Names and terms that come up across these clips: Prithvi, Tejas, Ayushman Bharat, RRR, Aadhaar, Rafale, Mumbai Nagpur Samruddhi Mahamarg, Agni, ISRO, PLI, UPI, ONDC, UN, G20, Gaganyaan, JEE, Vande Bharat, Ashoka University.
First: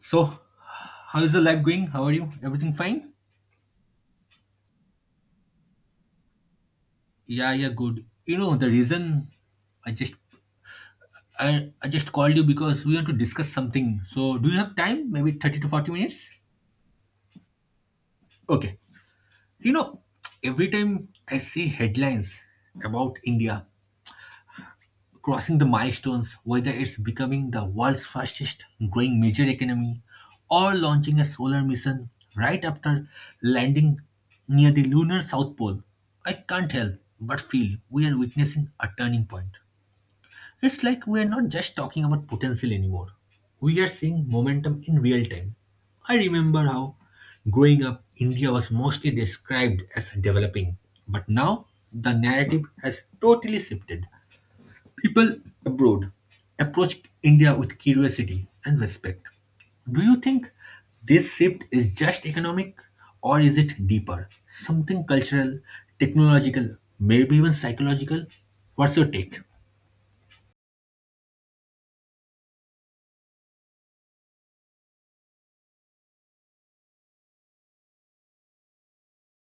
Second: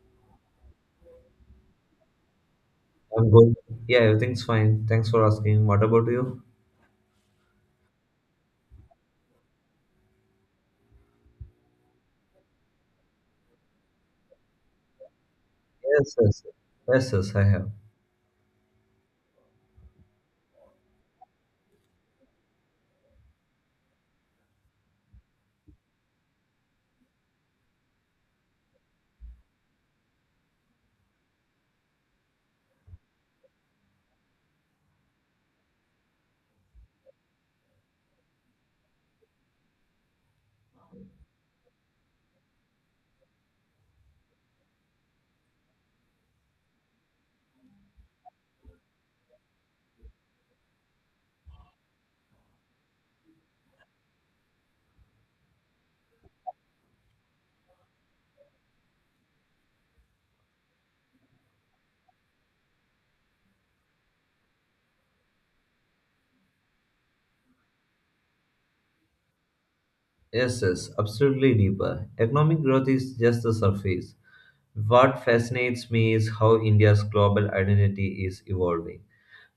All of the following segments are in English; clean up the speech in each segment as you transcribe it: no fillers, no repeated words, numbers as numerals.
So, how is the life going? How are you? Everything fine? I'm good. Yeah, everything's fine. Thanks for asking. What about you? Yeah, yeah, good. You know the reason I just I just called you because we want to discuss something. So, do you have time? Maybe 30 to 40 Yes, minutes? yes, yes, yes, I have. Okay. You know, every time I see headlines about India, crossing the milestones, whether it's becoming the world's fastest growing major economy or launching a solar mission right after landing near the lunar South Pole, I can't help but feel we are witnessing a turning point. It's like we are not just talking about potential anymore, we are seeing momentum in real time. I remember how growing up, India was mostly described as developing, but now the narrative has totally shifted. People abroad approach India with curiosity and respect. Do you think this shift is just economic or is it deeper? Something cultural, technological, maybe even psychological? What's your take? Yes, yes, absolutely deeper. Economic growth is just the surface. What fascinates me is how India's global identity is evolving.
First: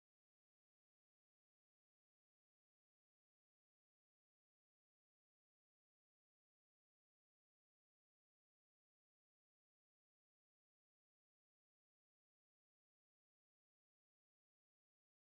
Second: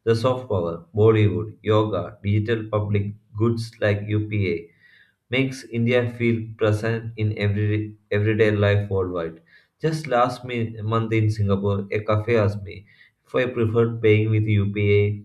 The soft power, Bollywood, yoga, digital public goods like UPA makes India feel present in every everyday life worldwide. Just last month in Singapore, a cafe asked me if I preferred paying with UPA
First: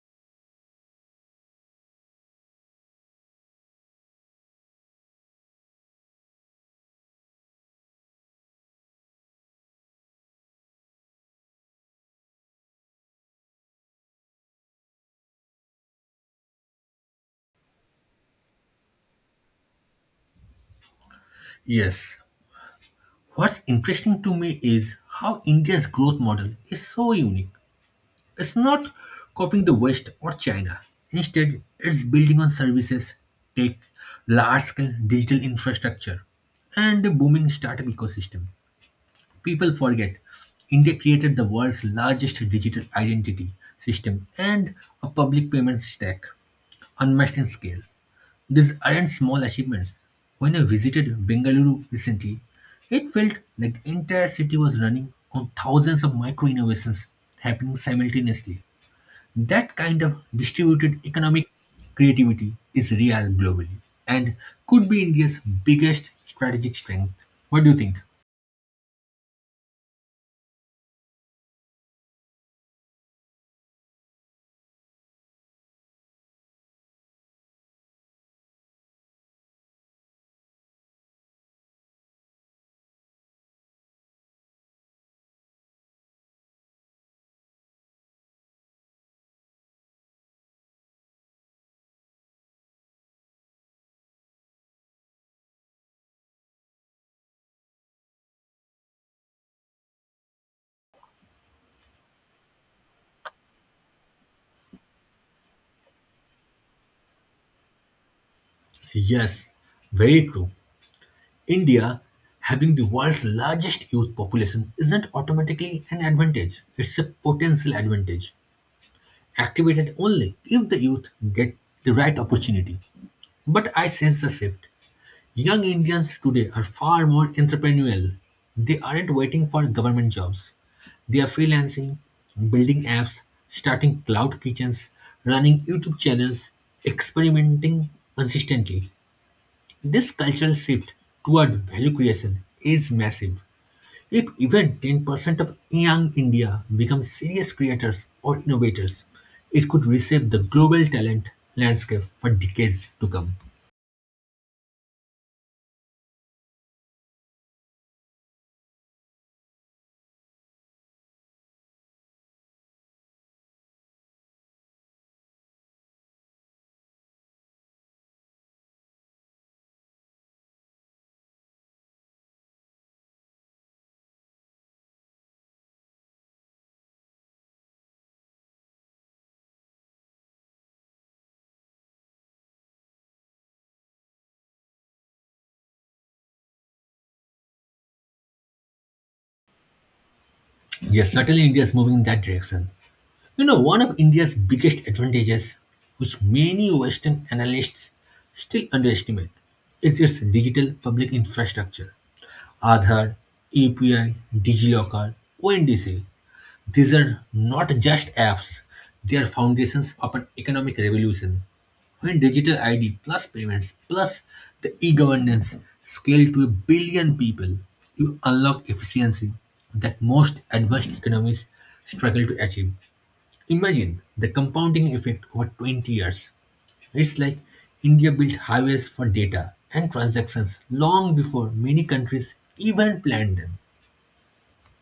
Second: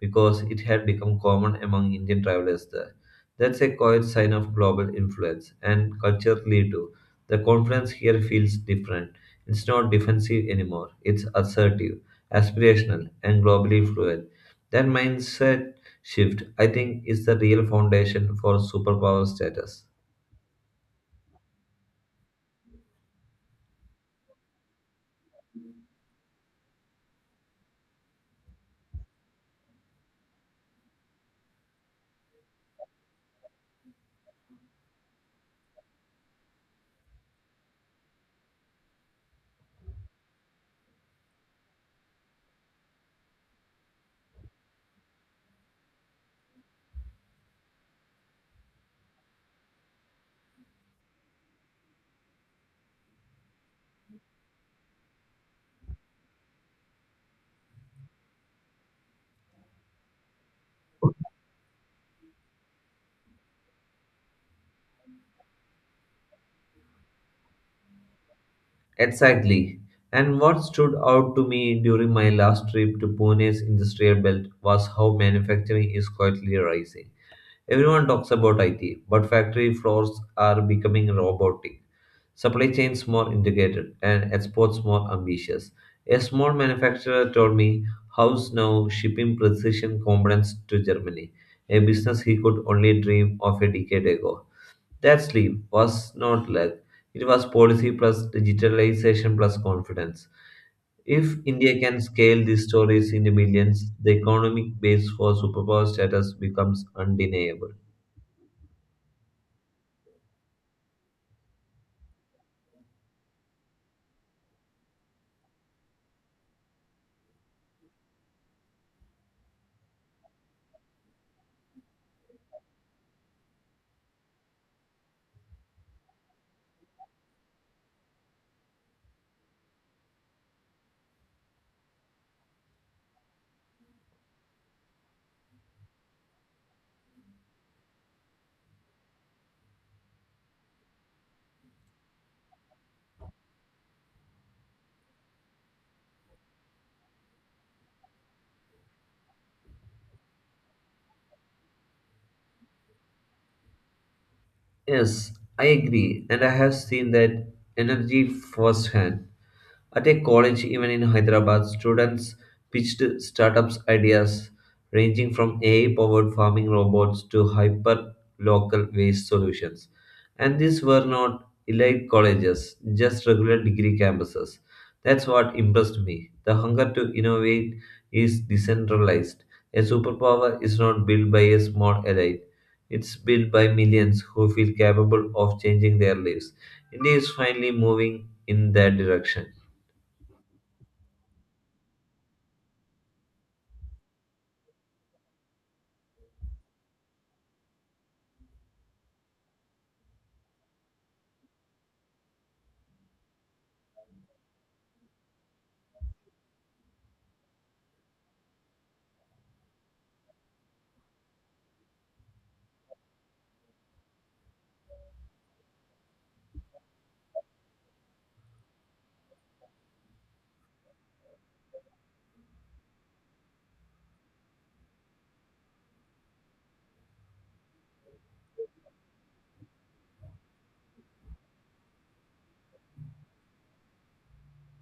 because it had become common among Indian travelers there. That's a quiet sign of global influence, and culturally too. The conference here feels different. It's not defensive anymore, it's assertive, aspirational, and globally fluent. That mindset shift, I think, is the real foundation for superpower status. Yes. What's interesting to me is how India's growth model is so unique. It's not copying the West or China. Instead, it's building on services, tech, large scale digital infrastructure, and a booming startup ecosystem. People forget India created the world's largest digital identity system and a public payment stack, unmatched in scale. These aren't small achievements. When I visited Bengaluru recently, it felt like the entire city was running on thousands of micro innovations happening simultaneously. That kind of distributed economic creativity is rare globally and could be India's biggest strategic strength. What do you think? Exactly. And what stood out to me during my last trip to Pune's industrial belt was how manufacturing is quietly rising. Everyone talks about IT, but factory floors are becoming robotic, supply chains more integrated, and exports more ambitious. A small manufacturer told me how's now shipping precision components to Germany, a business he could only dream of a decade ago. That sleep was not luck, it was policy plus digitalization plus confidence. If India can scale these stories into millions, the economic base for superpower status becomes undeniable. Yes, very true. India having the world's largest youth population isn't automatically an advantage, it's a potential advantage, activated only if the youth get the right opportunity. But I sense a shift. Young Indians today are far more entrepreneurial. They aren't waiting for government jobs. They are freelancing, building apps, starting cloud kitchens, running YouTube channels, experimenting consistently. This cultural shift toward value creation is massive. If even 10% of young India become serious creators or innovators, it could reshape the global talent landscape for decades to come. Yes, I agree, and I have seen that energy firsthand. At a college, even in Hyderabad, students pitched startups ideas ranging from AI powered farming robots to hyper local waste solutions. And these were not elite colleges, just regular degree campuses. That's what impressed me. The hunger to innovate is decentralized. A superpower is not built by a small elite. It's built by millions who feel capable of changing their lives. India is finally moving in that direction. Yes, certainly India is moving in that direction. You know, one of India's biggest advantages, which many Western analysts still underestimate, is its digital public infrastructure. Aadhaar, API, DigiLocker, ONDC. These are not just apps, they are foundations of an economic revolution. When digital ID plus payments plus the e governance scale to a billion people, you unlock efficiency that most advanced economies struggle to achieve. Imagine the compounding effect over 20 years. It's like India built highways for data and transactions long before many countries even planned them.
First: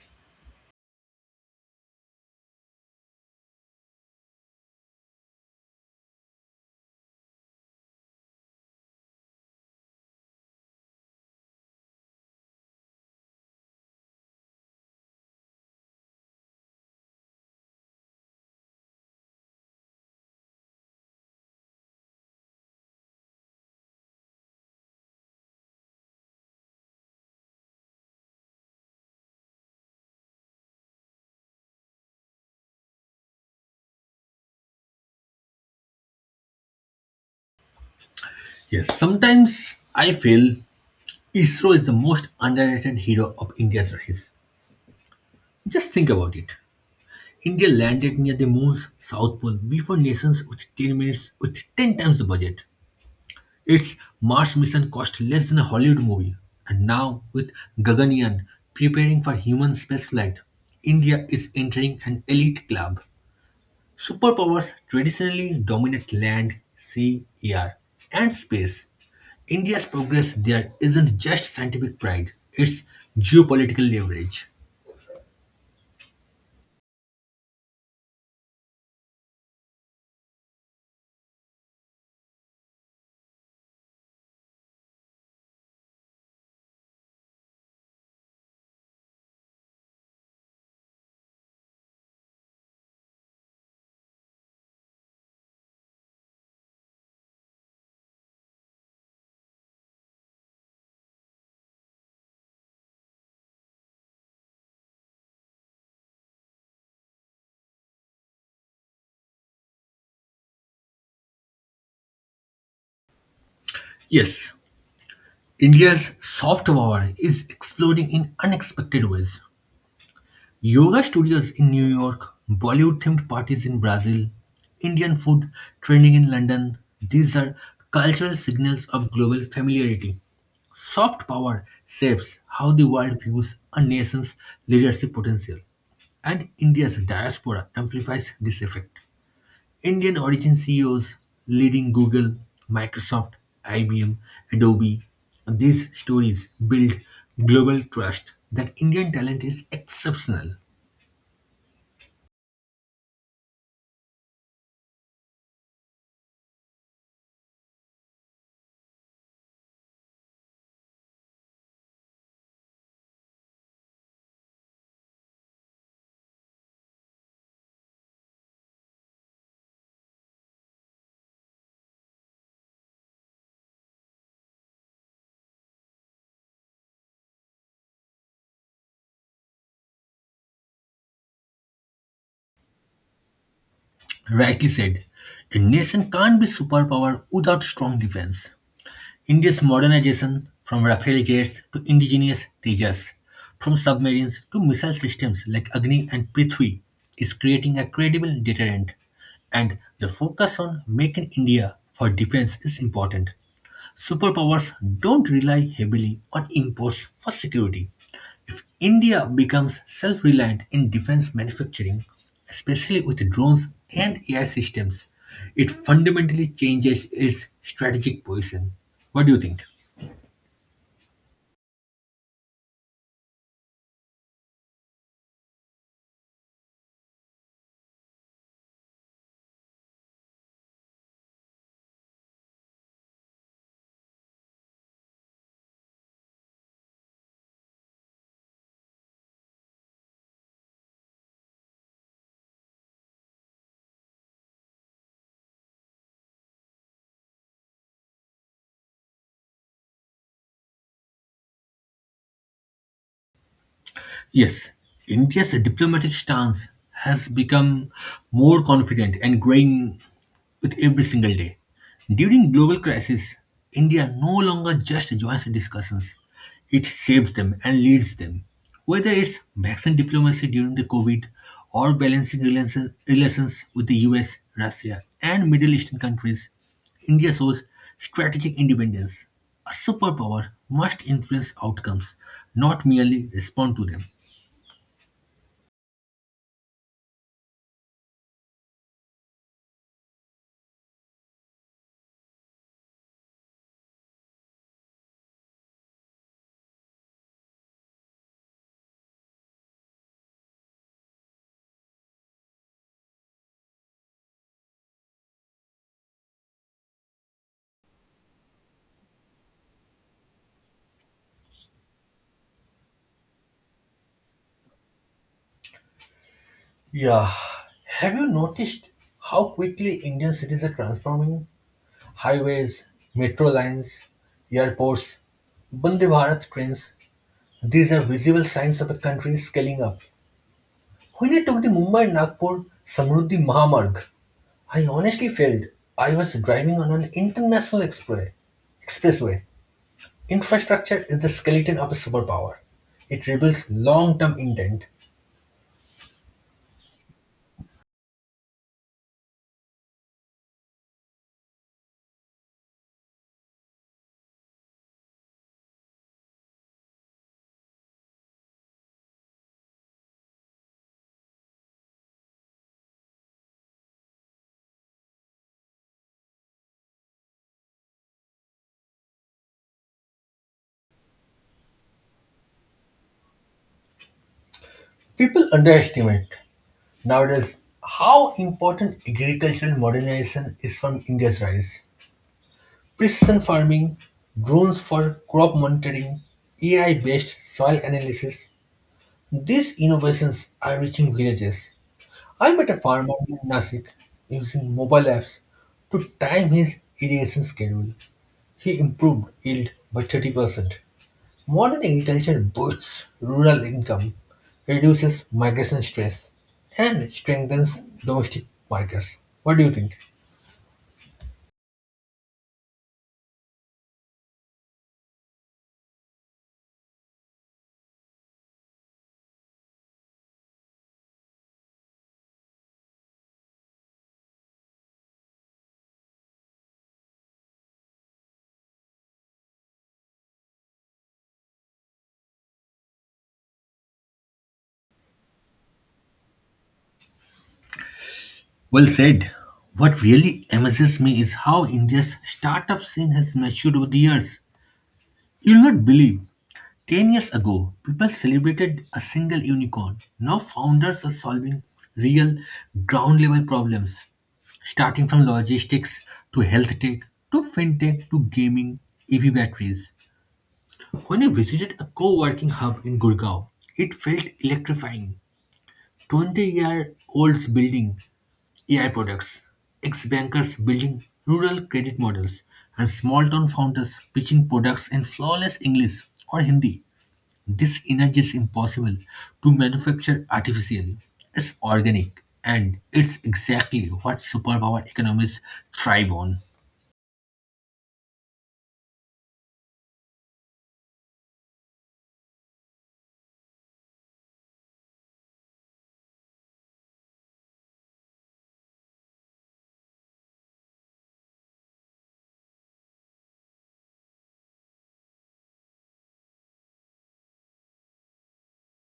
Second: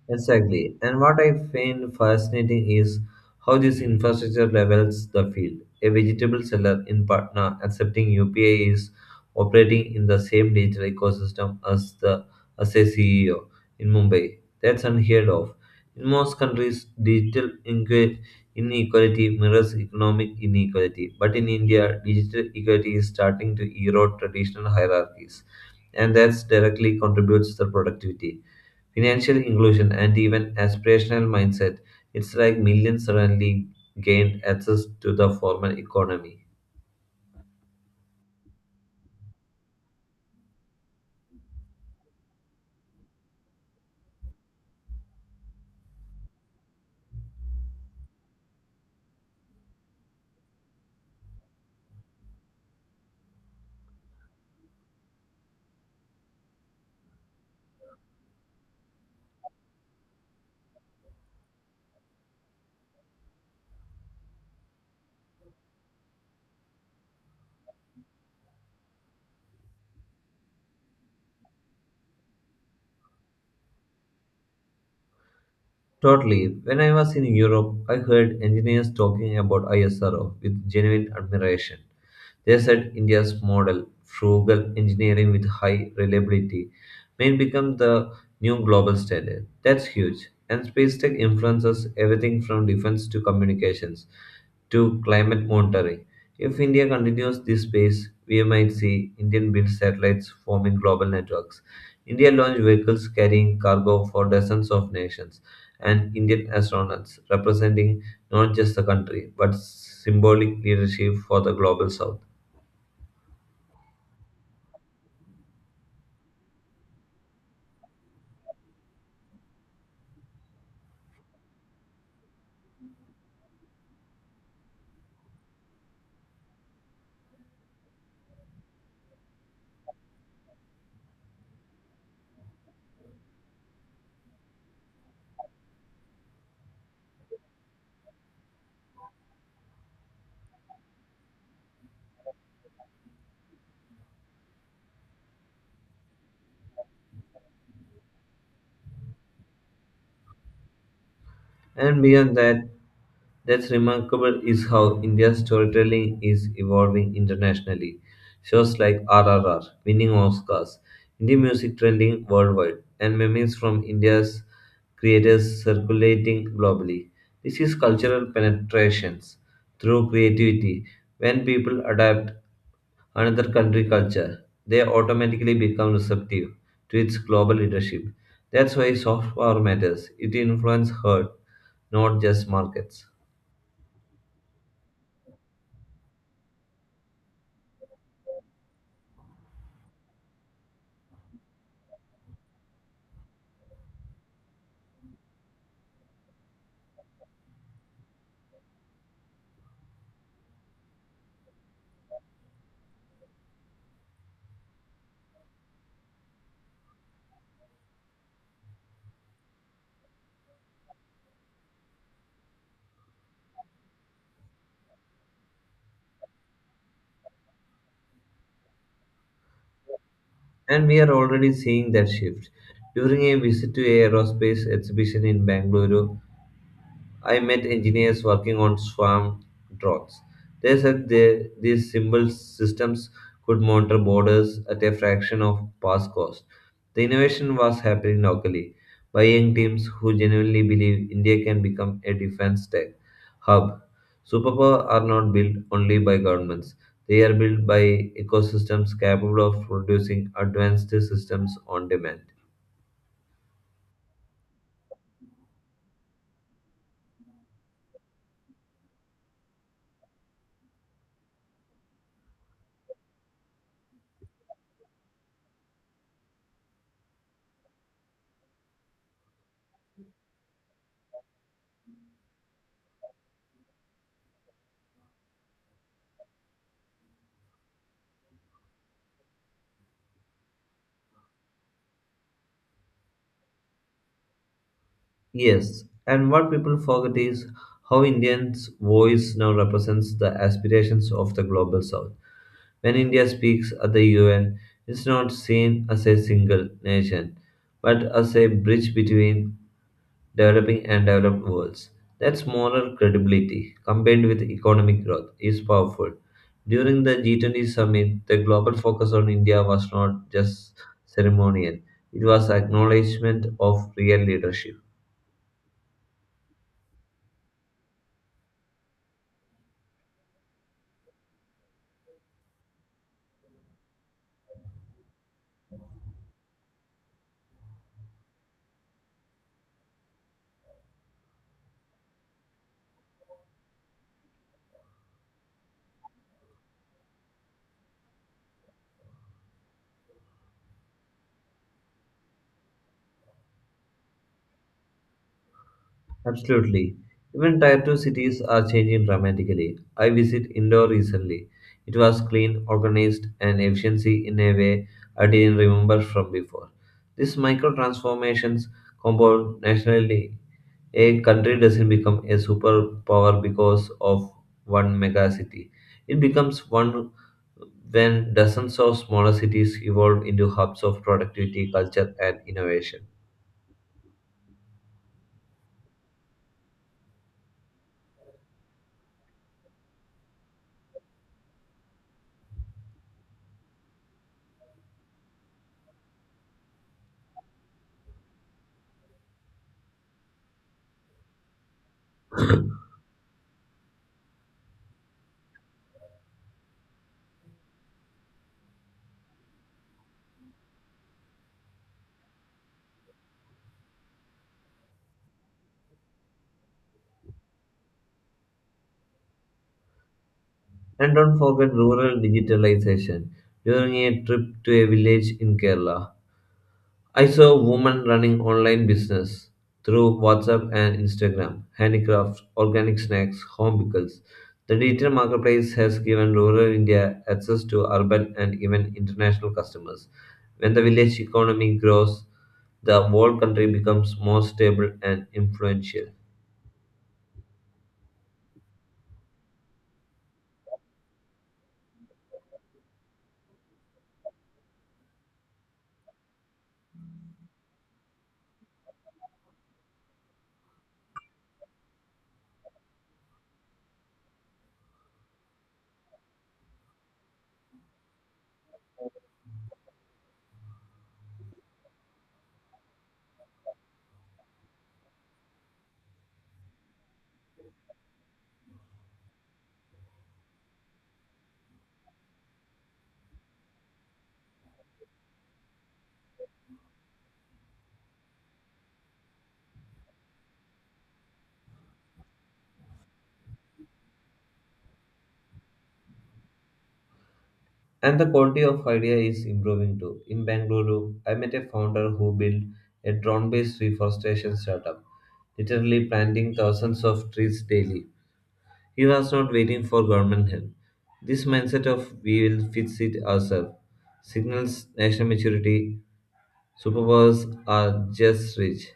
Exactly. And what I find fascinating is how this infrastructure levels the field. A vegetable seller in Patna accepting UPI is operating in the same digital ecosystem as the as a CEO in Mumbai. That's unheard of. In most countries, inequality mirrors economic inequality. But in India, digital equality is starting to erode traditional hierarchies, and that directly contributes to productivity. Financial inclusion and even aspirational mindset. It's like millions suddenly gained access to the formal economy. Yes, sometimes I feel ISRO is the most underrated hero of India's rise. Just think about it. India landed near the moon's south pole before nations with 10 minutes with 10 times the budget. Its Mars mission cost less than a Hollywood movie, and now with Gaganyaan preparing for human spaceflight, India is entering an elite club. Superpowers traditionally dominate land, sea, air, and space. India's progress there isn't just scientific pride, it's geopolitical leverage. Totally. When I was in Europe, I heard engineers talking about ISRO with genuine admiration. They said India's model, frugal engineering with high reliability, may become the new global standard. That's huge. And space tech influences everything from defense to communications to climate monitoring. If India continues this pace, we might see Indian built satellites forming global networks, India launched vehicles carrying cargo for dozens of nations and Indian astronauts, representing not just the country but symbolic leadership for the global south. Yes, India's soft power is exploding in unexpected ways. Yoga studios in New York, Bollywood themed parties in Brazil, Indian food trending in London, these are cultural signals of global familiarity. Soft power shapes how the world views a nation's leadership potential, and India's diaspora amplifies this effect. Indian origin CEOs leading Google, Microsoft, IBM, Adobe, these stories build global trust that Indian talent is exceptional. And beyond that, that's remarkable is how India's storytelling is evolving internationally. Shows like RRR, winning Oscars, Indian music trending worldwide, and memes from India's creators circulating globally. This is cultural penetrations through creativity. When people adapt another country culture, they automatically become receptive to its global leadership. That's why soft power matters. It influences herd, not just markets. Rightly said, a nation can't be superpower without strong defense. India's modernization, from Rafale jets to indigenous Tejas, from submarines to missile systems like Agni and Prithvi, is creating a credible deterrent. And the focus on making India for defense is important. Superpowers don't rely heavily on imports for security. If India becomes self-reliant in defense manufacturing, especially with drones and AI systems, it fundamentally changes its strategic position. What do you think? And we are already seeing that shift. During a visit to an aerospace exhibition in Bangalore, I met engineers working on swarm drones. These simple systems could monitor borders at a fraction of past cost. The innovation was happening locally by young teams who genuinely believe India can become a defense tech hub. Superpower are not built only by governments. They are built by ecosystems capable of producing advanced systems on demand. Yes, India's diplomatic stance has become more confident and growing with every single day. During global crisis, India no longer just joins discussions, it shapes them and leads them. Whether it's vaccine diplomacy during the COVID or balancing relations with the US, Russia, and Middle Eastern countries, India shows strategic independence. A superpower must influence outcomes, not merely respond to them. Yes, and what people forget is how Indians' voice now represents the aspirations of the global south. When India speaks at the UN, it's not seen as a single nation, but as a bridge between developing and developed worlds. That's moral credibility combined with economic growth is powerful. During the G20 summit, the global focus on India was not just ceremonial, it was acknowledgement of real leadership. Yeah. Have you noticed how quickly Indian cities are transforming? Highways, metro lines, airports, Vande Bharat trains, these are visible signs of a country scaling up. When I took the Mumbai Nagpur Samruddhi Mahamarg, I honestly felt I was driving on an international expressway. Infrastructure is the skeleton of a superpower. It reveals long term intent. Absolutely. Even tier 2 cities are changing dramatically. I visited Indore recently. It was clean, organized, and efficiency in a way I didn't remember from before. These micro transformations compound nationally. A country doesn't become a superpower because of one mega city. It becomes one when dozens of smaller cities evolve into hubs of productivity, culture, and innovation. People underestimate nowadays how important agricultural modernization is from India's rise. Precision farming, drones for crop monitoring, AI based soil analysis, these innovations are reaching villages. I met a farmer in Nasik using mobile apps to time his irrigation schedule. He improved yield by 30%. Modern agriculture boosts rural income, reduces migration stress, and strengthens domestic markets. What do you think? And don't forget rural digitalization. During a trip to a village in Kerala, I saw a woman running online business through WhatsApp and Instagram, handicrafts, organic snacks, home pickles. The digital marketplace has given rural India access to urban and even international customers. When the village economy grows, the whole country becomes more stable and influential. Well said. What really amazes me is how India's startup scene has matured over the years. You'll not believe. 10 years ago, people celebrated a single unicorn. Now founders are solving real ground level problems, starting from logistics to health tech to fintech to gaming EV batteries. When I visited a co working hub in Gurgaon, it felt electrifying. 20-year-olds building AI products, ex-bankers building rural credit models, and small-town founders pitching products in flawless English or Hindi. This energy is impossible to manufacture artificially. It's organic, and it's exactly what superpower economies thrive on. And the quality of idea is improving too. In Bangalore, I met a founder who built a drone-based reforestation startup, literally planting thousands of trees daily. He was not waiting for government help. This mindset of we will fix it ourselves signals national maturity. Superpowers are just rich.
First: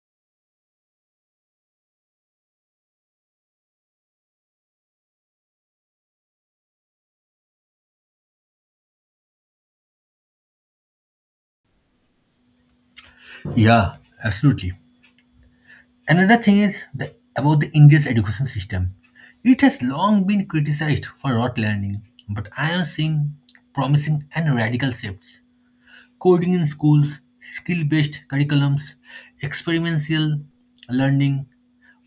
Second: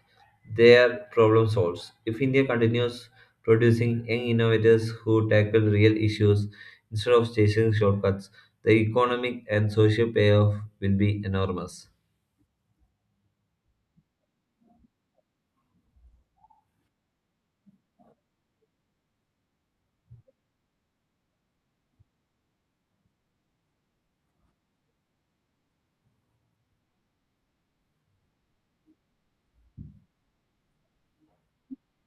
They are problem solvers. If India continues producing young innovators who tackle real issues instead of chasing shortcuts, the economic and social payoff will be enormous. Yeah, absolutely. Another thing is about the India's education system. It has long been criticized for rote learning, but I am seeing promising and radical shifts. Coding in schools, skill based curriculums, experiential learning,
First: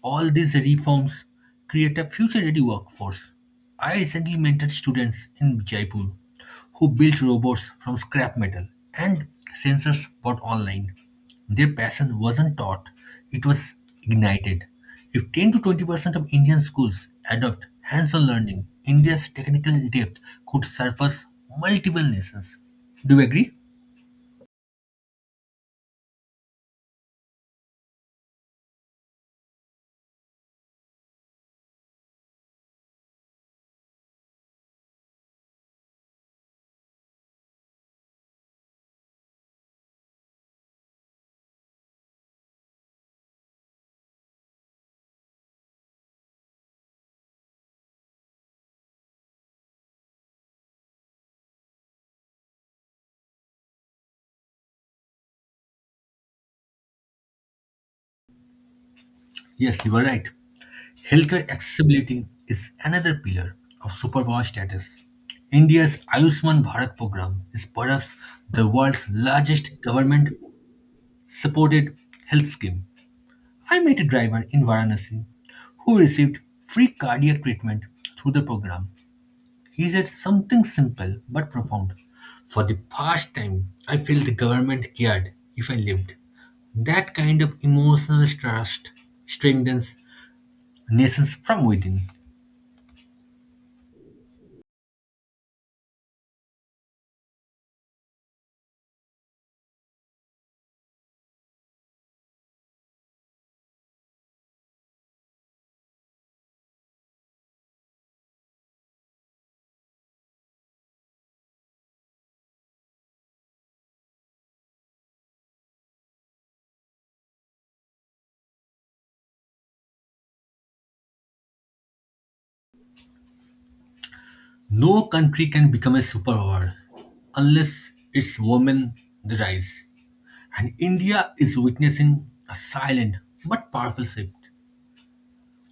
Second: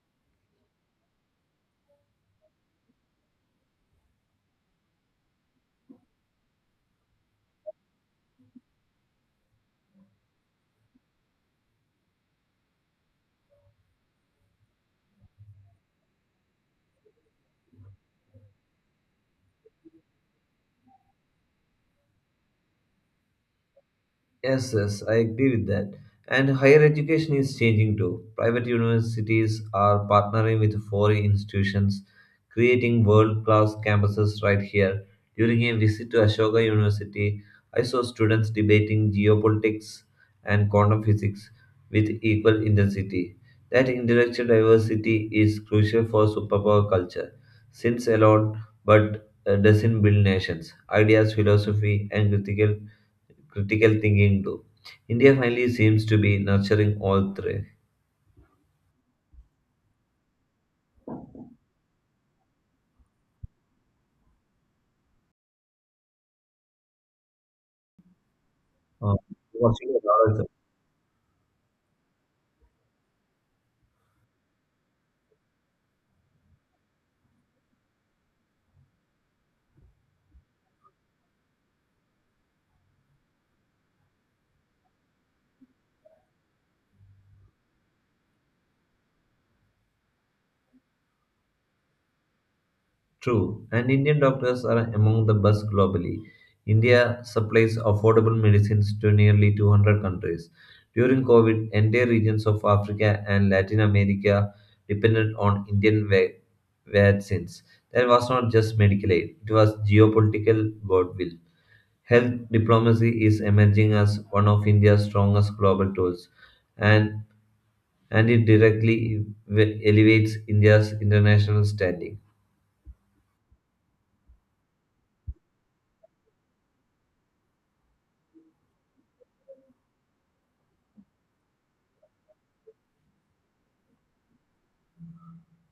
all these reforms create a future ready workforce. I recently mentored students in Jaipur who built robots from scrap metal and sensors bought online. Their passion wasn't taught, it was ignited. If 10 to 20% of Indian schools adopt hands on learning, India's technical depth could surpass multiple nations. Do you agree? Yes, yes, I agree with that. And higher education is changing too. Private universities are partnering with foreign institutions, creating world class campuses right here. During a visit to Ashoka University, I saw students debating geopolitics and quantum physics with equal intensity. That intellectual diversity is crucial for superpower culture, since alone but doesn't build nations. Ideas, philosophy, and critical thinking too. India finally seems to be nurturing all three. Yes, you are right. Healthcare accessibility is another pillar of superpower status. India's Ayushman Bharat program is perhaps the world's Uh, largest Watching the government dollars. supported health scheme. I met a driver in Varanasi who received free cardiac treatment through the program. He said something simple but profound. For the first time, I feel the government cared if I lived. That kind of emotional trust strengthens nations from within. True, and Indian doctors are among the best globally. India supplies affordable medicines to nearly 200 countries. During COVID, entire regions of Africa and Latin America depended on Indian vaccines. That was not just medical aid, it was geopolitical goodwill. Health diplomacy is emerging as one of India's strongest global tools and and it directly elevates India's international standing. No country can become a superpower unless its women they rise. And India is witnessing a silent but powerful shift.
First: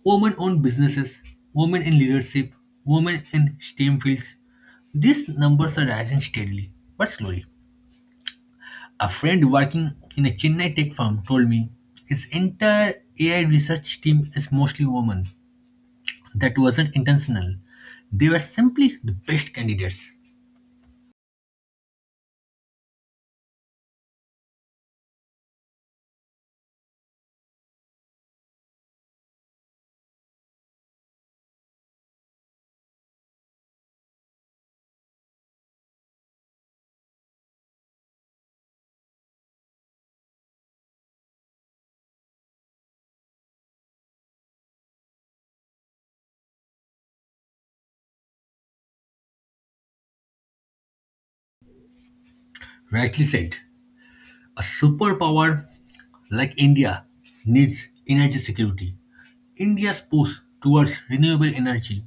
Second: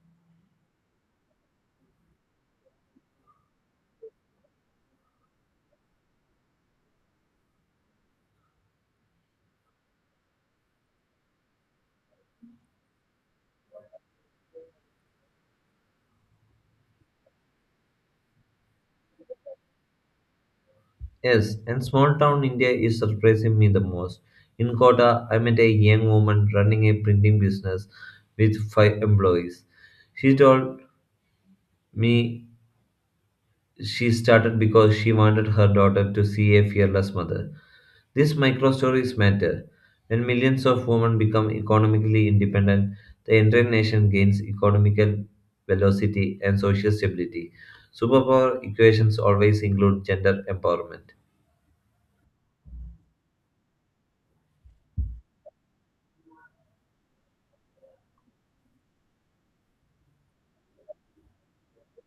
Women own businesses, women in leadership, women in STEM fields. These numbers are rising steadily but slowly. A friend working in a Chennai tech firm told me his entire AI research team is mostly women. That wasn't intentional. They were simply the best candidates. Yes, and small town India is surprising me the most. In Kota, I met a young woman running a printing business with 5 employees. She told me she started because she wanted her daughter to see a fearless mother. These micro stories matter. When millions of women become economically independent, the entire nation gains economical velocity and social stability. Superpower equations always include gender empowerment. Rightly said. A superpower like India needs energy security. India's push towards renewable energy,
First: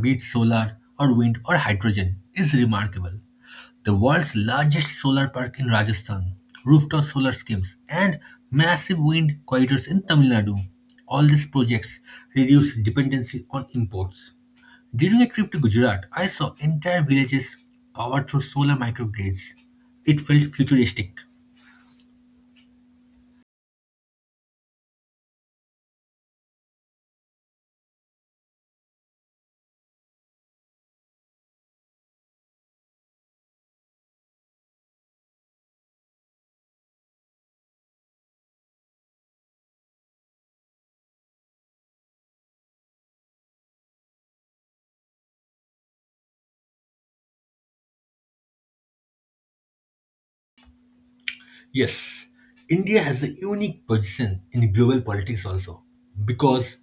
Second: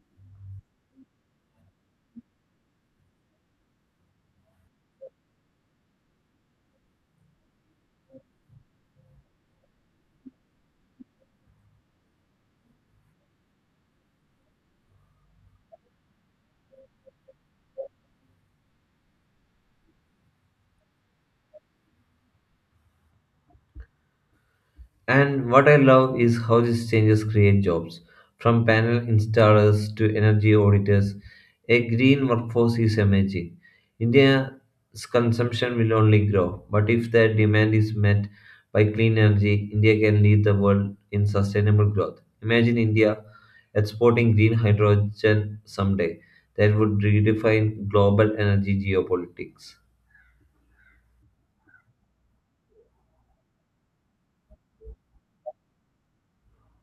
be it solar or wind or hydrogen, is remarkable. The world's largest solar park in Rajasthan, rooftop solar schemes, and massive wind corridors in Tamil Nadu. All these projects reduce dependency on imports. During a trip to Gujarat, I saw entire villages powered through solar microgrids. It felt futuristic. And what I love is how these changes create jobs. From panel installers to energy auditors, a green workforce is emerging. India's consumption will only grow, but if the demand is met by clean energy, India can lead the world in sustainable growth. Imagine India exporting green hydrogen someday. That would redefine global energy geopolitics. Yes, India has a unique position in global politics also because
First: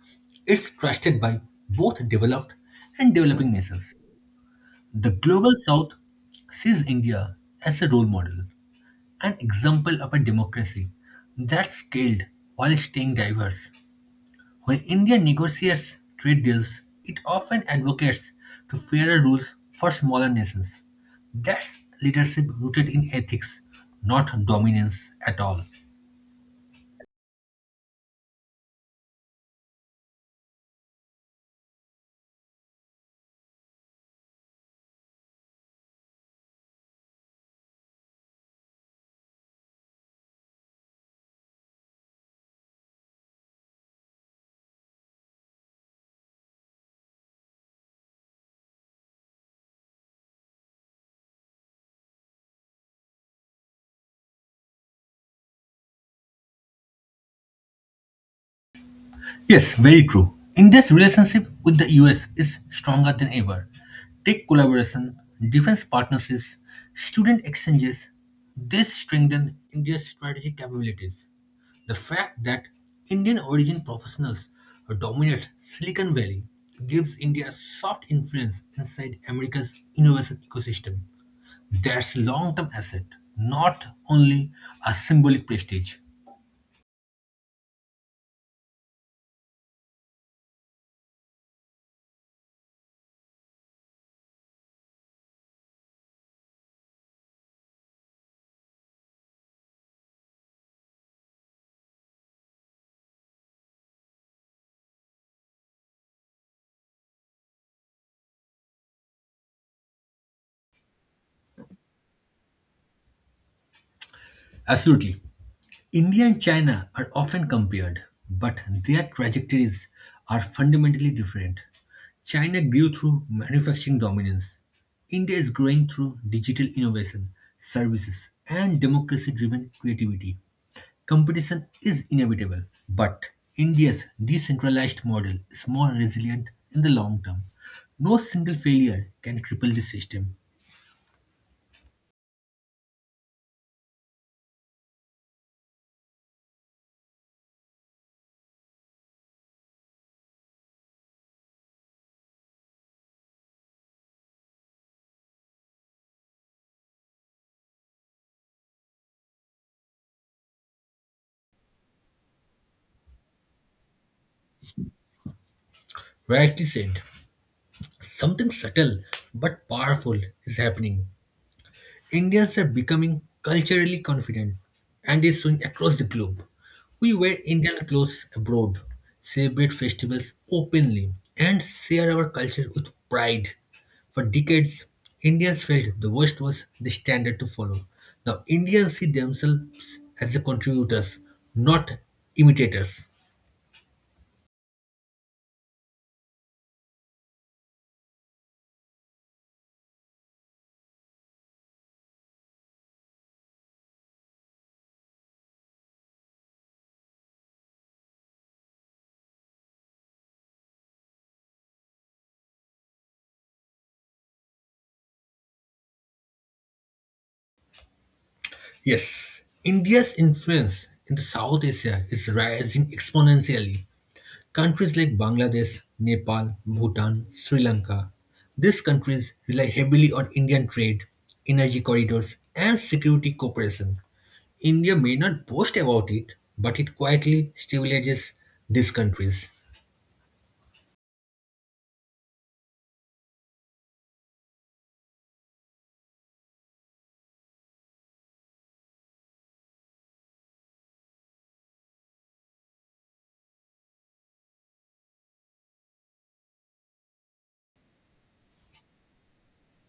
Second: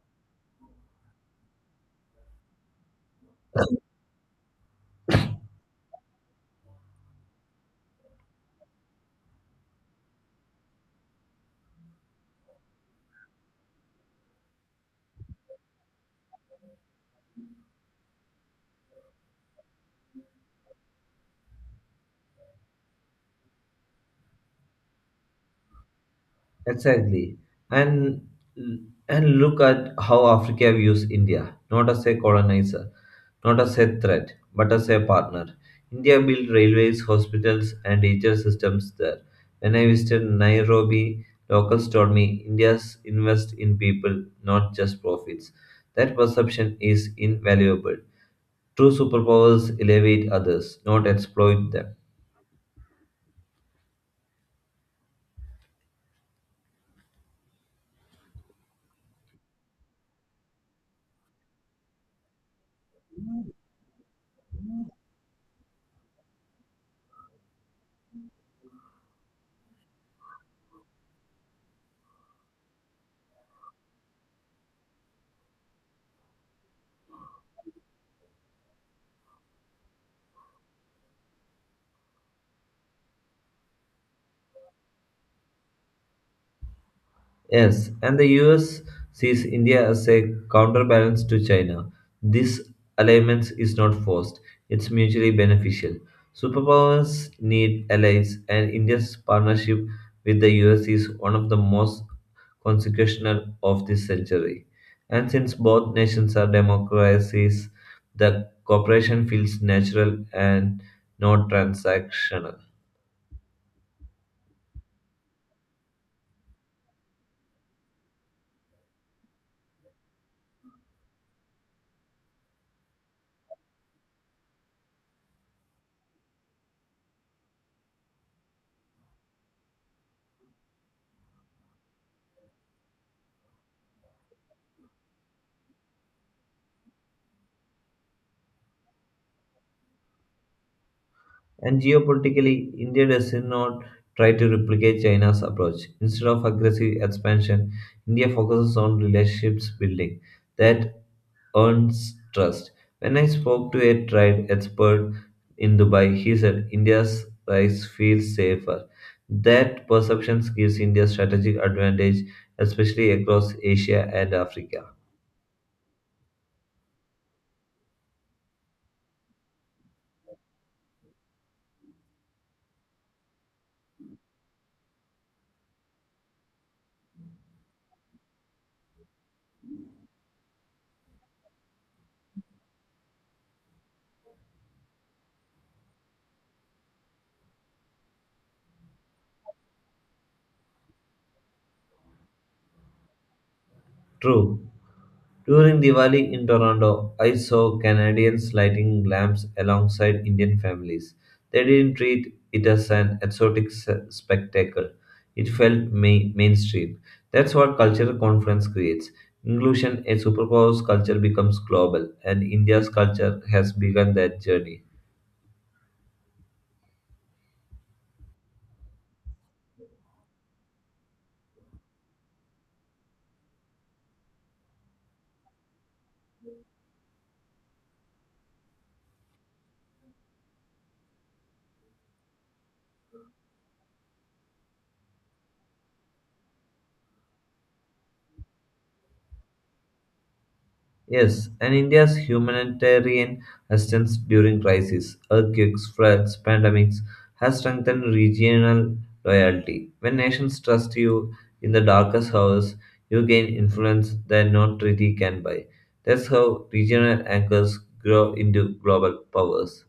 it's trusted by both developed and developing nations. The global south sees India as a role model, an example of a democracy that's scaled while staying diverse. When India negotiates trade deals, it often advocates to fairer rules for smaller nations. That's leadership rooted in ethics, not dominance at all. Exactly. And and look at how Africa views India, not as a colonizer, not as a threat, but as a partner. India built railways, hospitals, and teacher systems there. When I visited Nairobi, locals told me India's invest in people, not just profits. That perception is invaluable. True superpowers elevate others, not exploit them. Yes, very true. India's relationship with the US is stronger than ever. Tech collaboration, defense partnerships, student exchanges, they strengthen India's strategic capabilities. The fact that Indian origin professionals dominate Silicon Valley gives India a soft influence inside America's innovation ecosystem. That's long-term asset, not only a symbolic prestige. Yes, and the US sees India as a counterbalance to China. This alignment is not forced, it's mutually beneficial. Superpowers need allies, and India's partnership with the US is one of the most consequential of this century. And since both nations are democracies, the cooperation feels natural and not transactional. Absolutely. India and China are often compared, but their trajectories are fundamentally different. China grew through manufacturing dominance. India is growing through digital innovation, services, and democracy driven creativity. Competition is inevitable, but India's decentralized model is more resilient in the long term. No single failure can cripple the system. And geopolitically, India does not try to replicate China's approach. Instead of aggressive expansion, India focuses on relationships building that earns trust. When I spoke to a trade expert in Dubai, he said India's rise feels safer. That perception gives India strategic advantage, especially across Asia and Africa. Rightly said, something subtle but powerful is happening. Indians are becoming culturally confident and is soon across the globe. We wear Indian clothes abroad, celebrate festivals openly, and share our culture with pride. For decades, Indians felt the West was the standard to follow. Now, Indians see themselves as the contributors, not imitators. True. During Diwali in Toronto, I saw Canadians lighting lamps alongside Indian families. They didn't treat it as an exotic spectacle. It felt mainstream. That's what cultural conference creates. Inclusion, a superpower's culture becomes global, and India's culture has begun that journey. Yes, India's influence in the South Asia is rising exponentially. Countries like Bangladesh, Nepal, Bhutan, Sri Lanka. These countries rely heavily on Indian trade, energy corridors, and security cooperation. India may not boast about it, but it quietly stabilizes these countries. Yes, and India's humanitarian assistance during crises, earthquakes, floods, pandemics, has strengthened regional loyalty. When nations trust you in the darkest hours, you gain influence that no treaty can buy. That's how regional anchors grow into global powers.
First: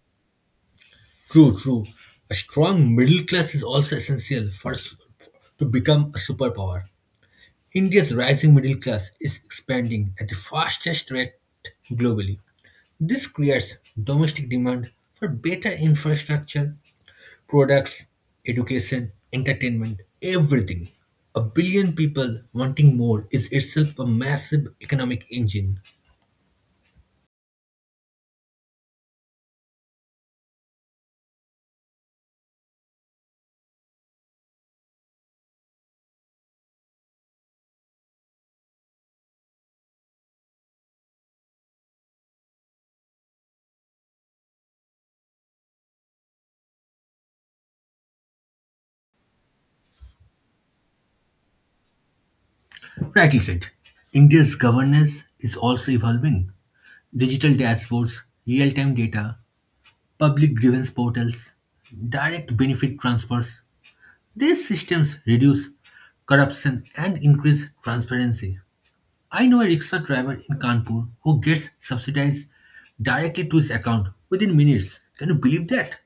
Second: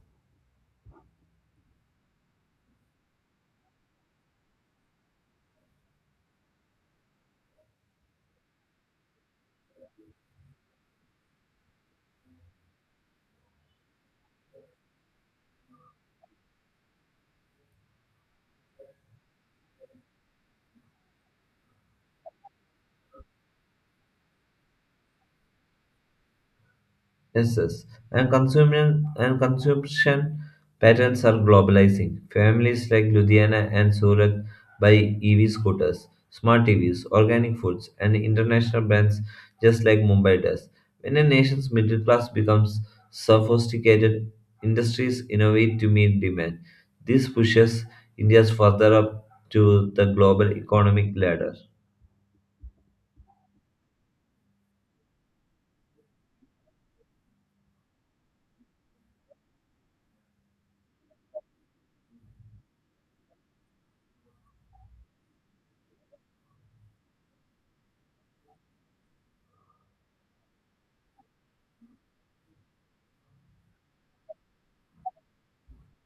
True, true. A strong middle class is also essential for to become a superpower. India's rising middle class is expanding at the fastest rate globally. This creates domestic demand for better infrastructure products, education, entertainment, everything. A billion people wanting more is itself a massive economic engine. Yes, yes. And consumption patterns are globalizing. Families like Ludhiana and Surat buy EV scooters, smart TVs, organic foods, and international brands just like Mumbai does. When a nation's middle class becomes sophisticated, industries innovate to meet demand. This pushes India further up to the global economic ladder. Rightly said. India's governance is also evolving. Digital dashboards, real time data, public grievance portals, direct benefit transfers. These systems reduce corruption and increase transparency. I know a rickshaw driver in Kanpur who gets subsidized directly to his account within minutes. Can you believe that?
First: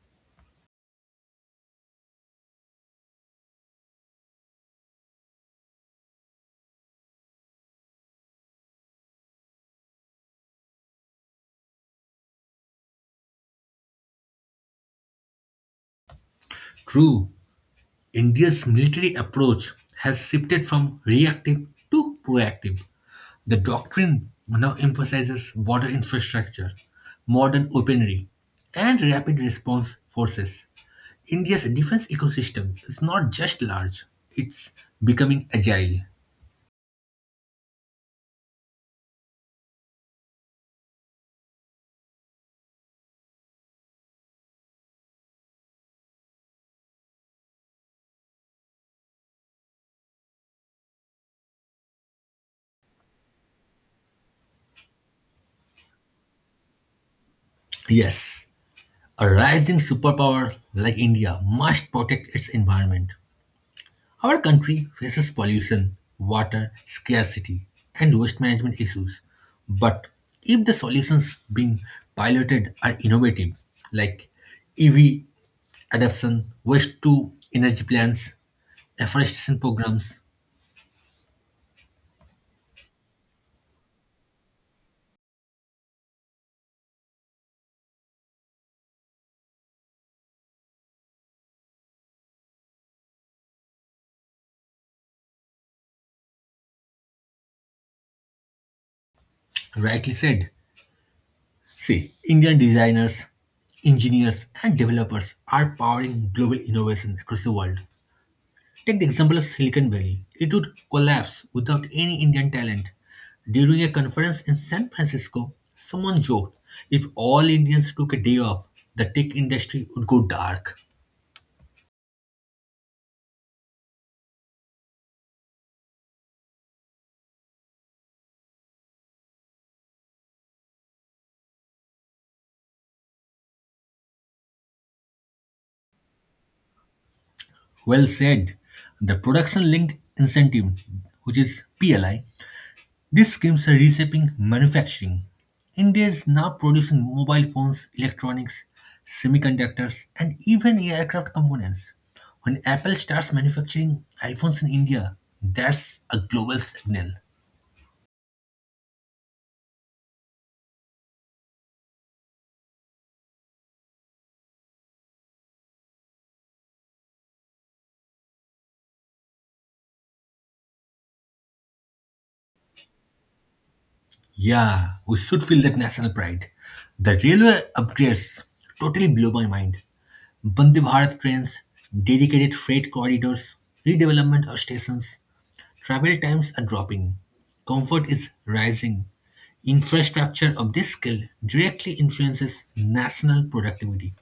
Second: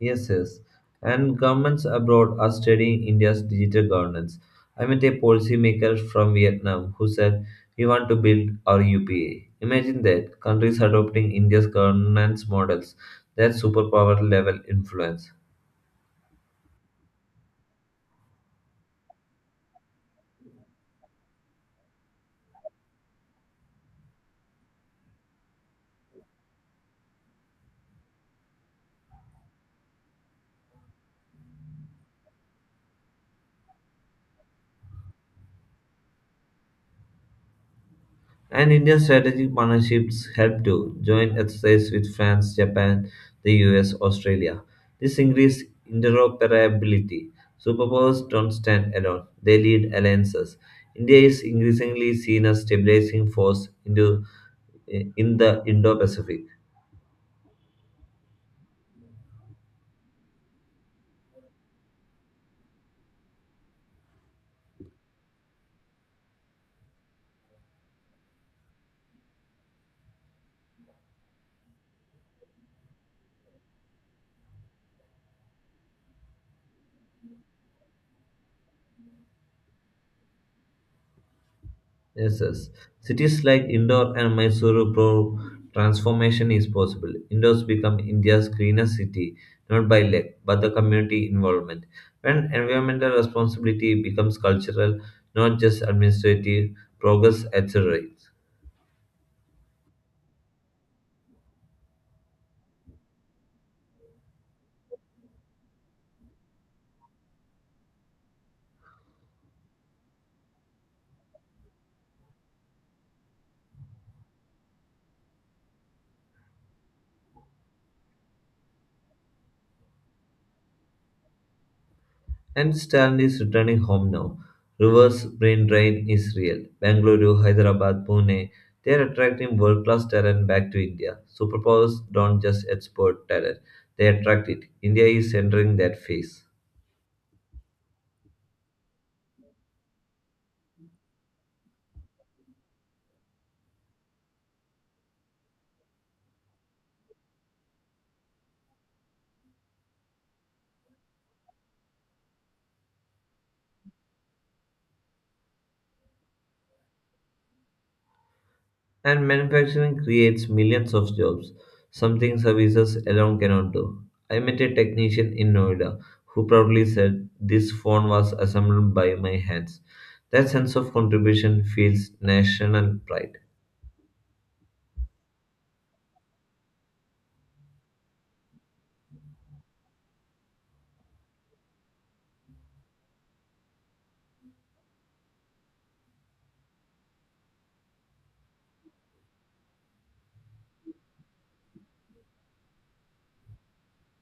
Yes, yes. And governments abroad are studying India's digital governance. I met a policymaker from Vietnam who said, we want to build our UPA. Imagine that countries adopting India's governance models, that superpower level influence. True, India's military approach has shifted from reactive to proactive. The doctrine now emphasizes border infrastructure, modern weaponry, and rapid response forces. India's defense ecosystem is not just large, it's becoming agile. And India's strategic partnerships help to joint exercise with France, Japan, the US, Australia. This increases interoperability. Superpowers don't stand alone, they lead alliances. India is increasingly seen as stabilizing force in the Indo-Pacific. Yes, a rising superpower like India must protect its environment. Our country faces pollution, water scarcity, and waste management issues. But if the solutions being piloted are innovative, like EV adoption, waste to energy plants, afforestation programs, Yes, yes. Cities like Indore and Mysuru prove transformation is possible. Indore's become India's greenest city, not by luck, but the community involvement. When environmental responsibility becomes cultural, not just administrative, progress accelerates. rightly said. See, Indian designers, engineers, and developers are powering global innovation across the world. Take the example of Silicon Valley. It would collapse without any Indian talent. During a conference in San Francisco, someone joked, if all Indians took a day off, the tech industry would go dark. And Stan is returning home now. Reverse brain drain is real. Bangalore, Hyderabad, Pune, they are attracting world class talent back to India. Superpowers don't just export talent, they attract it. India is entering that phase. Well said. The production linked incentive, which is PLI, these schemes are reshaping manufacturing. India is now producing mobile phones, electronics, semiconductors, and even aircraft components. When Apple starts manufacturing iPhones in India, that's a global signal. And manufacturing creates millions of jobs, something services alone cannot do. I met a technician in Noida who proudly said, this phone was assembled by my hands. That sense of contribution feels national pride. Yeah, we should feel that national pride. The railway upgrades totally blow my mind. Bande Bharat trains, dedicated freight corridors, redevelopment of stations, travel times are dropping, comfort is rising. Infrastructure of this scale directly influences national productivity.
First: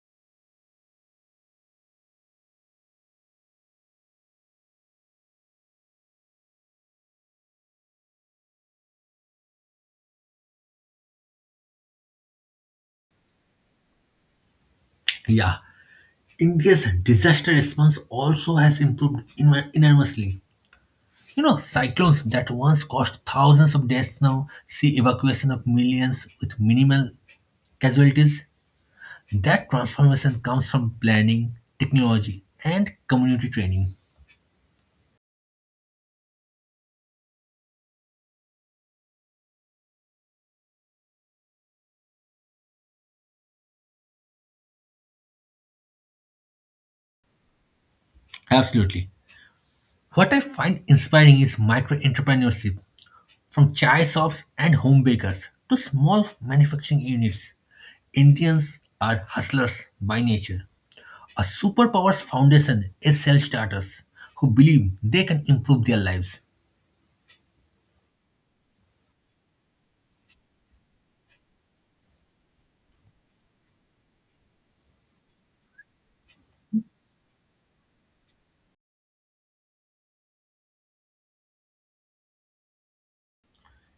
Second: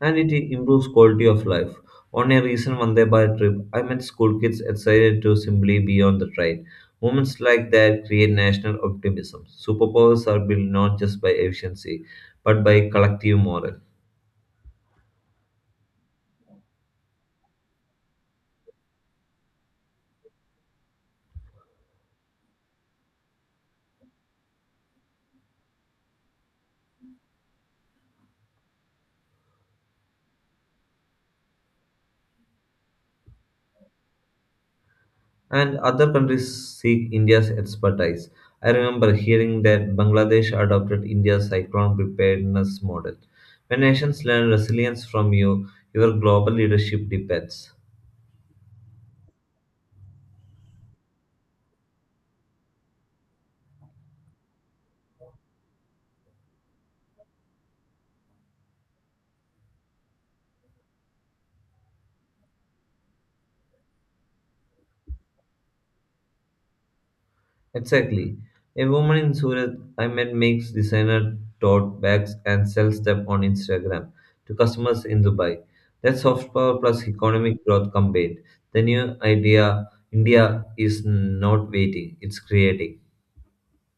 And it improves quality of life. On a recent Vande Bharat trip, I met school kids excited to simply be on the train. Moments like that create national optimism. Superpowers are built not just by efficiency, but by collective morale. Yeah, India's disaster response also has improved enormously. You know, cyclones that once caused thousands of deaths now see evacuation of millions with minimal casualties. That transformation comes from planning, technology, and community training. And other countries seek India's expertise. I remember hearing that Bangladesh adopted India's cyclone preparedness model. When nations learn resilience from you, your global leadership depends. Absolutely. What I find inspiring is micro entrepreneurship. From chai shops and home bakers to small manufacturing units, Indians are hustlers by nature. A superpower's foundation is self starters who believe they can improve their lives. Exactly. A woman in Surat I met makes designer tote bags and sells them on Instagram to customers in Dubai. That's soft power plus economic growth combined. The new idea India is not waiting, it's creating.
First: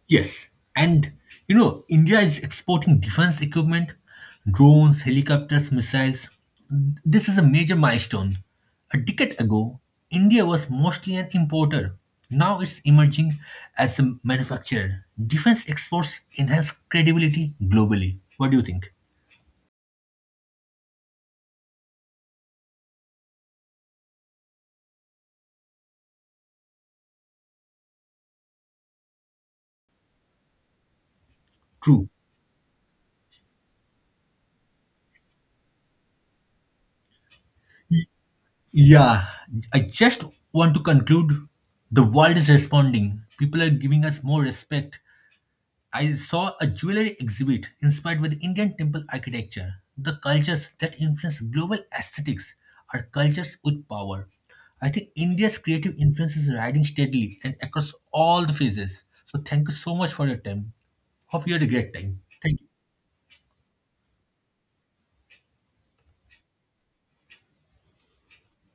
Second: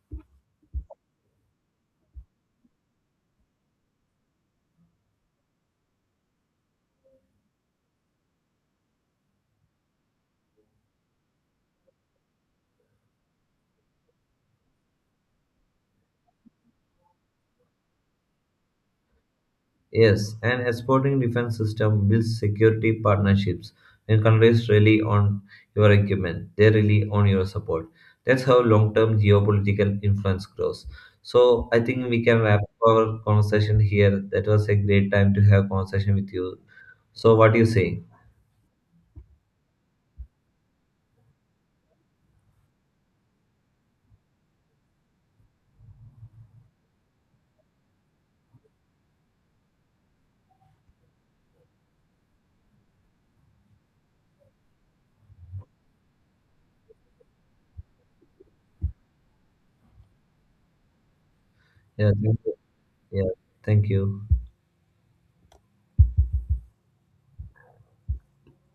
Yes, and you know, India is exporting defense equipment, drones, helicopters, missiles. This is a major milestone. A decade ago, India was mostly an importer. Now it's emerging as a manufacturer. Defense exports enhance credibility globally. What do you think? Yes, an exporting defense system builds security partnerships. When countries rely on your equipment, they rely on your support. That's how long term geopolitical influence grows. So I think True. we can wrap our conversation here. That was a great time to have conversation with you. So what do you say? Yeah, I just want to conclude the world is responding. People are giving us more respect. I saw a jewelry exhibit inspired with Indian temple architecture. The cultures that influence global aesthetics are cultures with power. I think India's creative influence is riding steadily and across all the phases. So thank you so much for your time. Hope you had a great Yeah, time. thank you. Thank you. Yeah, thank you.